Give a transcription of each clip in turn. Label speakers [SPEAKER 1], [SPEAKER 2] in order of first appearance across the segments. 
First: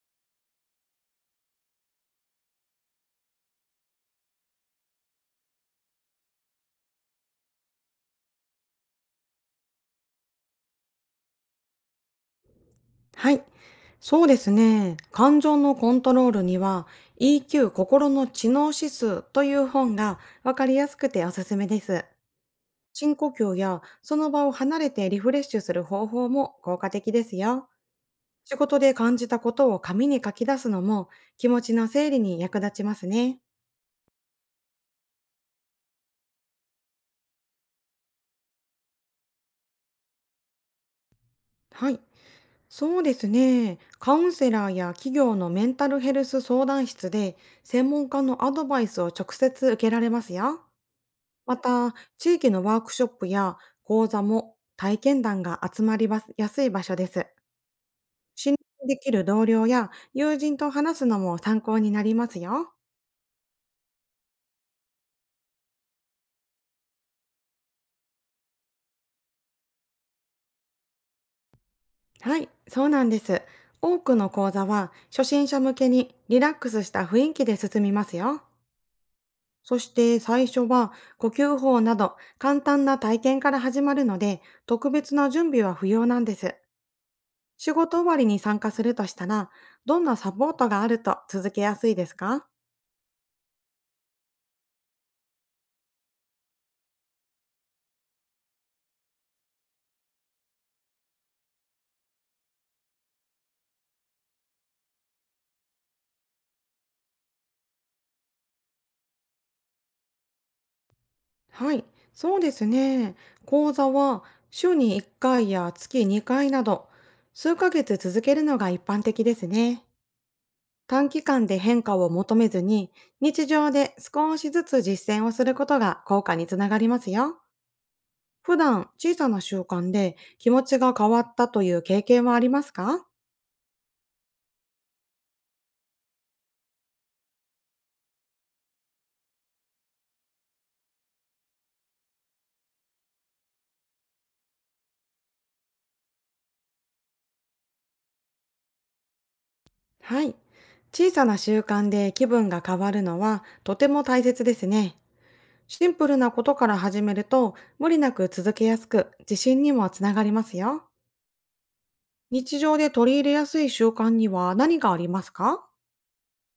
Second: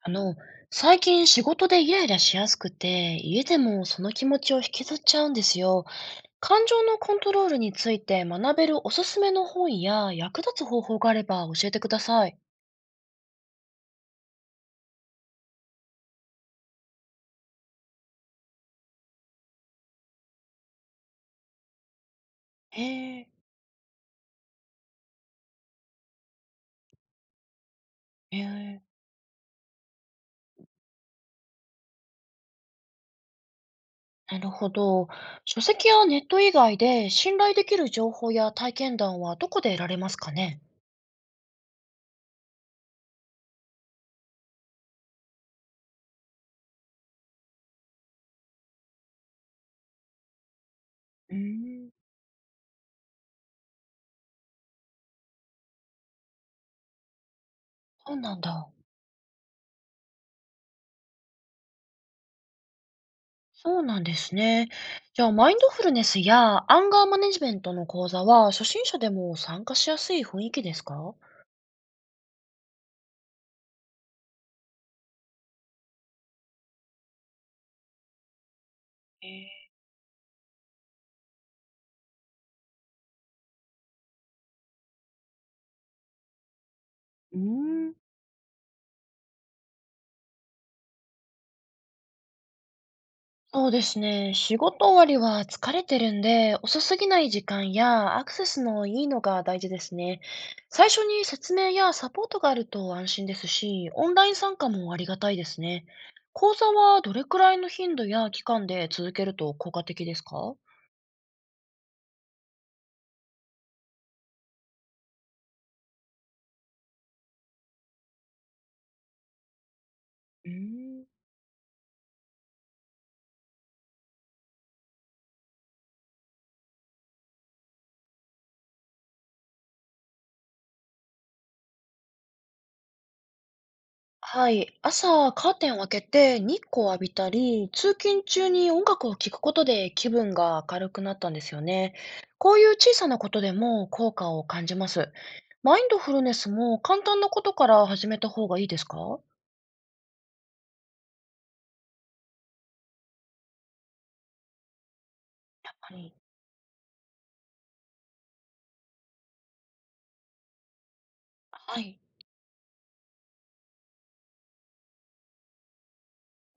[SPEAKER 1] あの、最近仕事でイライラしやすくて、家でもその気持ちを引きずっちゃうんですよ。感情のコントロールについて学べるおすすめの本や役立つ方法があれば教えてください。
[SPEAKER 2] はい。そうですね。感情のコントロールには EQ 心の知能指数という本がわかりやすくておすすめです。
[SPEAKER 1] へ
[SPEAKER 2] 深
[SPEAKER 1] え、
[SPEAKER 2] 呼吸やその場を離れてリフレッシュする方法も効果的ですよ。
[SPEAKER 1] へ
[SPEAKER 2] 仕事
[SPEAKER 1] え、
[SPEAKER 2] で感じたことを紙に書き出すのも気持ちの整理に役立ちますね。
[SPEAKER 1] なるほど。書籍やネット以外で信頼できる情報や体験談はどこで得られますかね？
[SPEAKER 2] はい。そうですね。カウンセラーや企業のメンタルヘルス相談室で専門家のアドバイスを直接受けられますよ。
[SPEAKER 1] う
[SPEAKER 2] ま
[SPEAKER 1] ーん、
[SPEAKER 2] た、地域のワークショップや講座も体験談が集まりやすい場所です。
[SPEAKER 1] そうなん
[SPEAKER 2] 信
[SPEAKER 1] だ。
[SPEAKER 2] 頼できる同僚や友人と話すのも参考になりますよ。
[SPEAKER 1] そうなんですね。じゃあ、マインドフルネスやアンガーマネジメントの講座は初心者でも参加しやすい雰囲気ですか？
[SPEAKER 2] はい、そうなんです。多くの講座は初心者向けにリラックスした雰囲気で進みますよ。
[SPEAKER 1] え
[SPEAKER 2] そして最初は呼吸法など簡単な体験から始まるので、特別な準備は不要なんです。
[SPEAKER 1] ー、う
[SPEAKER 2] 仕
[SPEAKER 1] ー
[SPEAKER 2] 事終
[SPEAKER 1] ん。
[SPEAKER 2] わりに参加するとしたら、どんなサポートがあると続けやすいですか？
[SPEAKER 1] そうですね。仕事終わりは疲れてるんで、遅すぎない時間やアクセスのいいのが大事ですね。最初に説明やサポートがあると安心ですし、オンライン参加もありがたいですね。講座はどれくらいの頻度や期間で続けると効果的ですか？
[SPEAKER 2] はい、そうですね。講座は週に1回や月2回など、数ヶ月続けるのが一般的ですね。
[SPEAKER 1] うーん、
[SPEAKER 2] 短期間で変化を求めずに、日常で少しずつ実践をすることが効果につながりますよ。普段、小さな習慣で気持ちが変わったという経験はありますか？
[SPEAKER 1] はい。朝、カーテンを開けて日光を浴びたり、通勤中に音楽を聴くことで気分が明るくなったんですよね。こういう小さなことでも効果を感じます。マインドフルネスも簡単なことから始めた方がいいですかは、
[SPEAKER 2] はい。小さな習慣で気分が変わるのはとても大切ですね。
[SPEAKER 1] やっ
[SPEAKER 2] シ
[SPEAKER 1] ぱ
[SPEAKER 2] ンプ
[SPEAKER 1] り。
[SPEAKER 2] ルなことから始めると、無理なく続けやすく、自信にもつながりますよ。
[SPEAKER 1] はい。
[SPEAKER 2] 日常で取り入れやすい習慣には何がありますか？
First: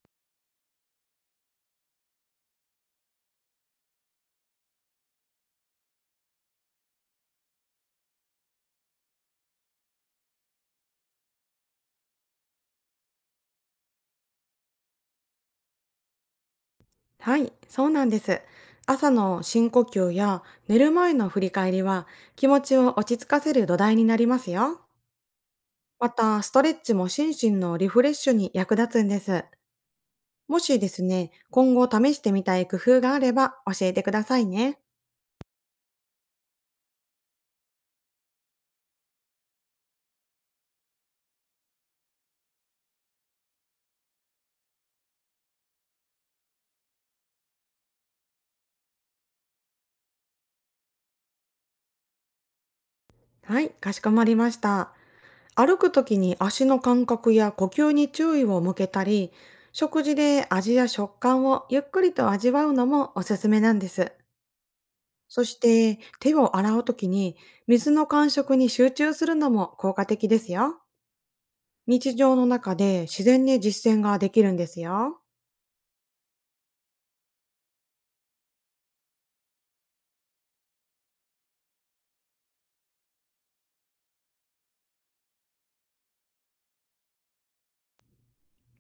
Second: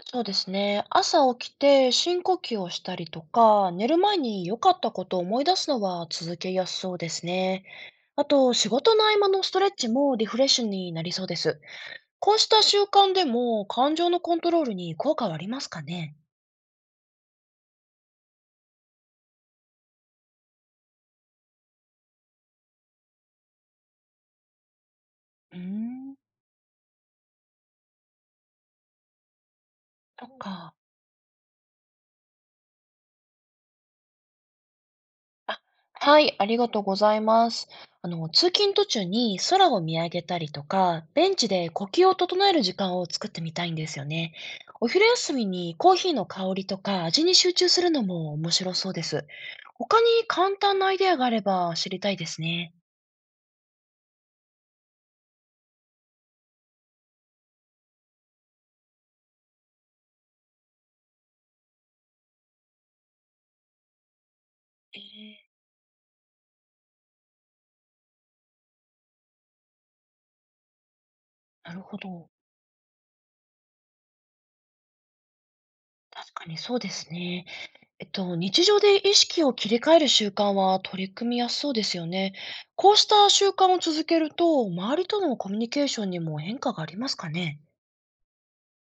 [SPEAKER 1] そうですね。朝起きて深呼吸をしたりとか、寝る前に良かったことを思い出すのは続けやすそうですね。あと、仕事の合間のストレッチもリフレッシュになりそうです。こうした習慣でも、感情のコントロールに効果はありますかね？
[SPEAKER 2] はい、そうなんです。朝の深呼吸や寝る前の振り返りは、気持ちを落ち着かせる土台になりますよ。
[SPEAKER 1] うー
[SPEAKER 2] ま
[SPEAKER 1] ん、
[SPEAKER 2] た、ストレッチも心身のリフレッシュに役立つんです。
[SPEAKER 1] そっ
[SPEAKER 2] も
[SPEAKER 1] か。
[SPEAKER 2] しですね、今後試してみたい工夫があれば教えてくださいね。
[SPEAKER 1] あ、はい、ありがとうございます。通勤途中に空を見上げたりとか、ベンチで呼吸を整える時間を作ってみたいんですよね。お昼休みにコーヒーの香りとか味に集中するのも面白そうです。他に簡単なアイデアがあれば知りたいですね。
[SPEAKER 2] はい、かしこまりました。歩くときに足の感覚や呼吸に注意を向けたり、食事で味や食感をゆっくりと味わうのもおすすめなんです。
[SPEAKER 1] え
[SPEAKER 2] そ
[SPEAKER 1] ー、
[SPEAKER 2] して手を洗うときに、水の感触に集中するのも効果的ですよ。
[SPEAKER 1] なるほ
[SPEAKER 2] 日
[SPEAKER 1] ど。
[SPEAKER 2] 常の中で自然に実践ができるんですよ。
[SPEAKER 1] 確かにそうですね。日常で意識を切り替える習慣は取り組みやすそうですよね。こうした習慣を続けると、周りとのコミュニケーションにも変化がありますかね？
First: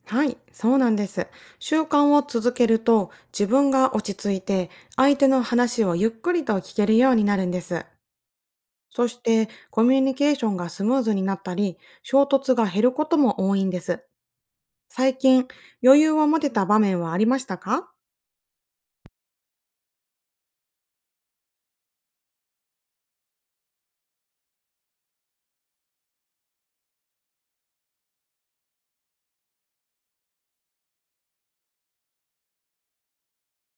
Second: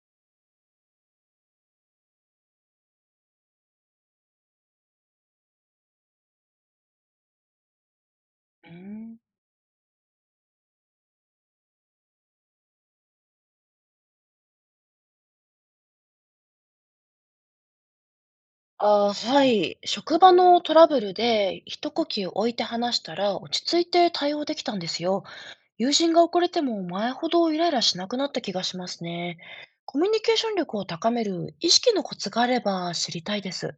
[SPEAKER 2] はい、そうなんです。習慣を続けると、自分が落ち着いて相手の話をゆっくりと聞けるようになるんです。
[SPEAKER 1] うー
[SPEAKER 2] そ
[SPEAKER 1] ん、
[SPEAKER 2] してコミュニケーションがスムーズになったり、衝突が減ることも多いんです。最近、余裕を持てた場面はありましたか？
[SPEAKER 1] あー、はい。職場のトラブルで一呼吸置いて話したら落ち着いて対応できたんですよ。友人が遅れても前ほどイライラしなくなった気がしますね。コミュニケーション力を高める意識のコツがあれば知りたいです。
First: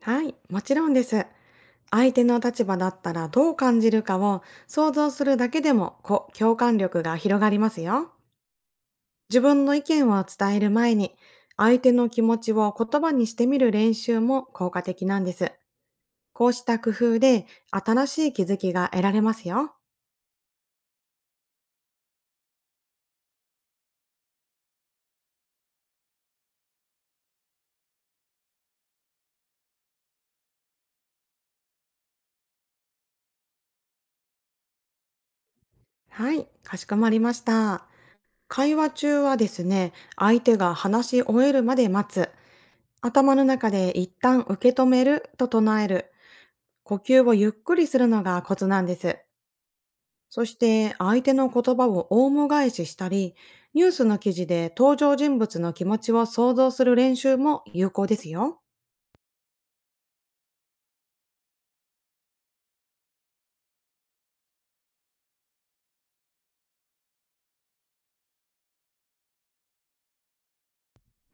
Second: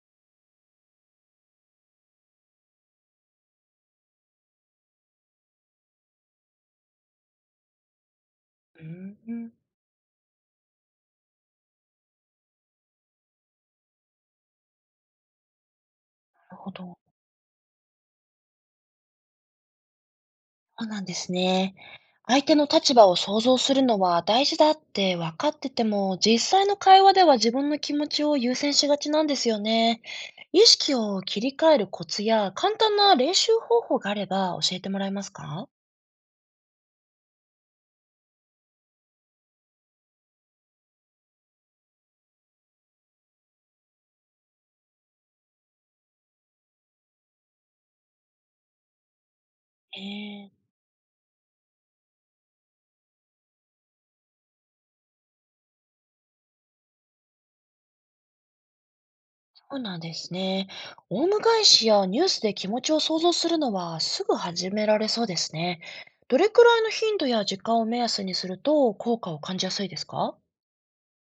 [SPEAKER 2] はい、もちろんです。相手の立場だったらどう感じるかを想像するだけでも、共感力が広がりますよ。
[SPEAKER 1] うー
[SPEAKER 2] 自
[SPEAKER 1] ん、
[SPEAKER 2] 分の意見を伝える前に、相手の気持ちを言葉にしてみる練習も効果的なんです。こう
[SPEAKER 1] なる
[SPEAKER 2] し
[SPEAKER 1] ほ
[SPEAKER 2] た工
[SPEAKER 1] ど。
[SPEAKER 2] 夫で新しい気づきが得られますよ。
[SPEAKER 1] そうなんですね。相手の立場を想像するのは大事だって分かってても、実際の会話では自分の気持ちを優先しがちなんですよね。意識を切り替えるコツや簡単な練習方法があれば教えてもらえますか？
[SPEAKER 2] はい、かしこまりました。会話中はですね、相手が話し終えるまで待つ、頭の中で一旦受け止めると唱える、呼吸をゆっくりするのがコツなんです。
[SPEAKER 1] え
[SPEAKER 2] そし
[SPEAKER 1] え、
[SPEAKER 2] て相手の言葉をオウム返ししたり、ニュースの記事で登場人物の気持ちを想像する練習も有効ですよ。
[SPEAKER 1] そうなんですね。オウム返しやニュースで気持ちを想像するのはすぐ始められそうですね。どれくらいの頻度や時間を目安にすると効果を感じやすいですか？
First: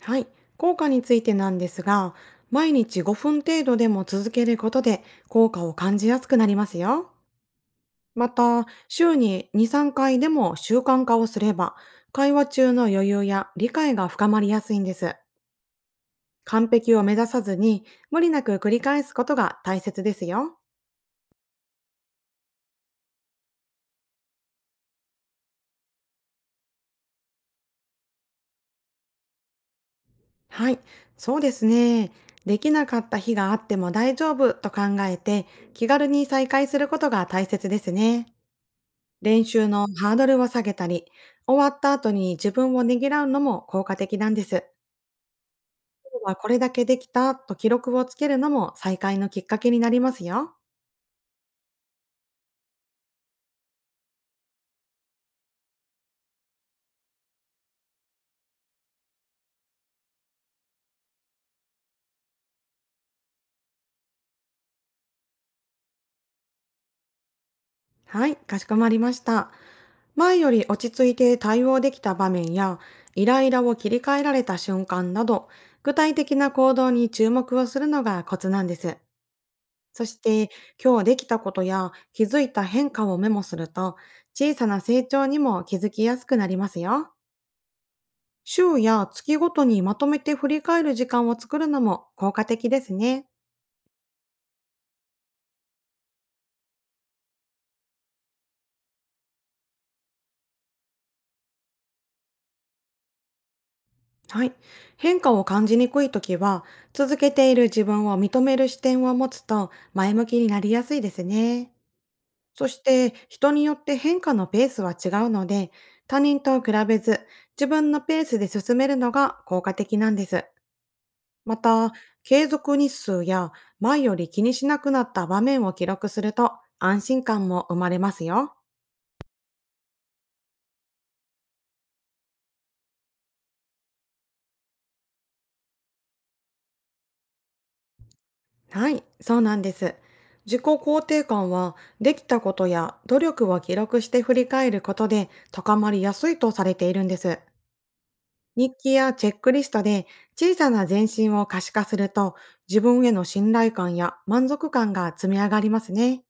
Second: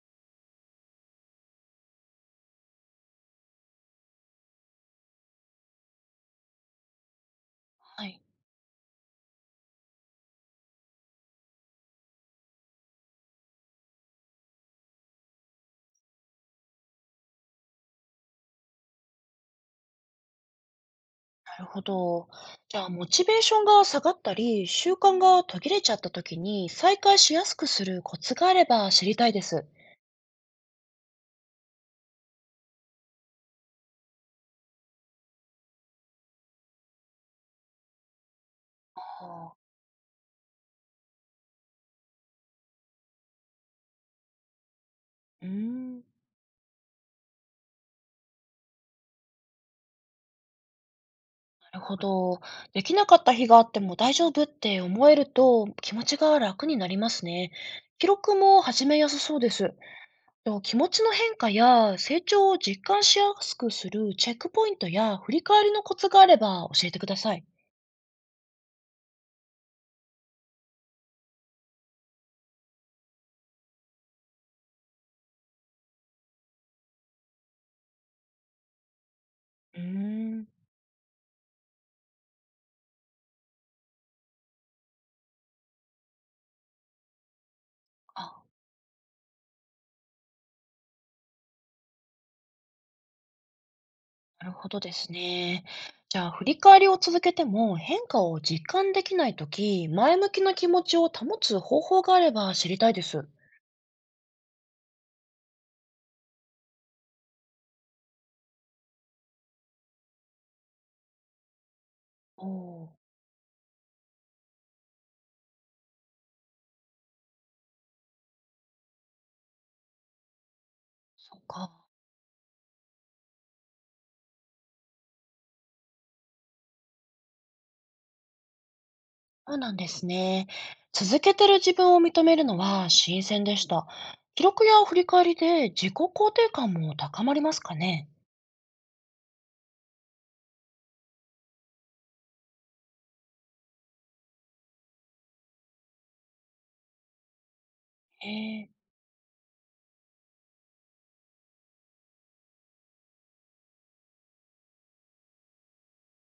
[SPEAKER 2] はい。効果についてなんですが、毎日5分程度でも続けることで効果を感じやすくなりますよ。
[SPEAKER 1] はい。
[SPEAKER 2] また、週に2、3回でも習慣化をすれば、会話中の余裕や理解が深まりやすいんです。完璧を目指さずに、無理なく繰り返すことが大切ですよ。
[SPEAKER 1] なるほど。じゃあ、モチベーションが下がったり、習慣が途切れちゃった時に再開しやすくするコツがあれば知りたいです。
[SPEAKER 2] はい、そうですね。できなかった日があっても大丈夫と考えて、気軽に再開することが大切ですね。練
[SPEAKER 1] あ
[SPEAKER 2] 習のハードルを下げたり、終わった後に自分をねぎらうのも効果的なんです。
[SPEAKER 1] ー、うーん、な
[SPEAKER 2] 今日はこれだけできたと記録をつけるのも再開のきっかけになりますよ。
[SPEAKER 1] るほど。できなかった日があっても大丈夫って思えると気持ちが楽になりますね。記録も始めやすそうです。と、気持ちの変化や成長を実感しやすくするチェックポイントや振り返りのコツがあれば教えてください。
[SPEAKER 2] はい、かしこまりました。前より落ち着いて対応できた場面や、イライラを切り替えられた瞬間など、具体的な行動に注目をするのがコツなんです。
[SPEAKER 1] うー
[SPEAKER 2] そし
[SPEAKER 1] ん。
[SPEAKER 2] て、今日できたことや気づいた変化をメモすると、小さな成長にも気づきやすくなりますよ。
[SPEAKER 1] あ、
[SPEAKER 2] 週や月ごとにまとめて振り返る時間を作るのも効果的ですね。
[SPEAKER 1] なるほどですね。じゃあ、振り返りを続けても変化を実感できないとき、前向きな気持ちを保つ方法があれば知りたいです。
[SPEAKER 2] はい。変化を感じにくいときは、続けている自分を認める視点を持つと前向きになりやすいですね。
[SPEAKER 1] お
[SPEAKER 2] そし
[SPEAKER 1] お、
[SPEAKER 2] て、人によって変化のペースは違うので、他人と比べず、自分のペースで進めるのが効果的なんです。
[SPEAKER 1] そっ
[SPEAKER 2] ま
[SPEAKER 1] か。
[SPEAKER 2] た、継続日数や前より気にしなくなった場面を記録すると、安心感も生まれますよ。
[SPEAKER 1] そうなんですね。続けてる自分を認めるのは新鮮でした。記録や振り返りで自己肯定感も高まりますかね。
[SPEAKER 2] はい、そうなんです。自己肯定感は、できたことや努力を記録して振り返ることで高まりやすいとされているんです。
[SPEAKER 1] へえ、なる
[SPEAKER 2] 日記やチェックリストで小さな前進を可視化すると、自分への信頼感や満足感が積み上がりますね。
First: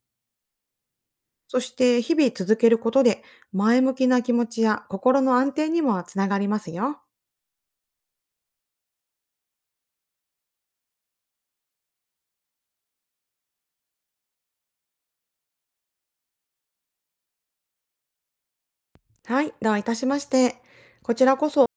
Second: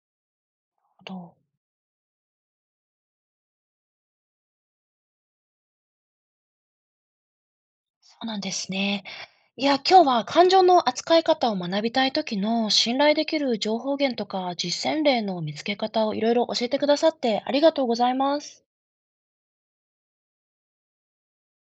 [SPEAKER 1] ほど。
[SPEAKER 2] そして日々続けることで、前向きな気持ちや心の安定にもつながりますよ。
[SPEAKER 1] そうなんですね。いや、今日は感情の扱い方を学びたい時の信頼できる情報源とか実践例の見つけ方をいろいろ教えてくださってありがとうございます。
[SPEAKER 2] はい、どういたしまして。こちらこそ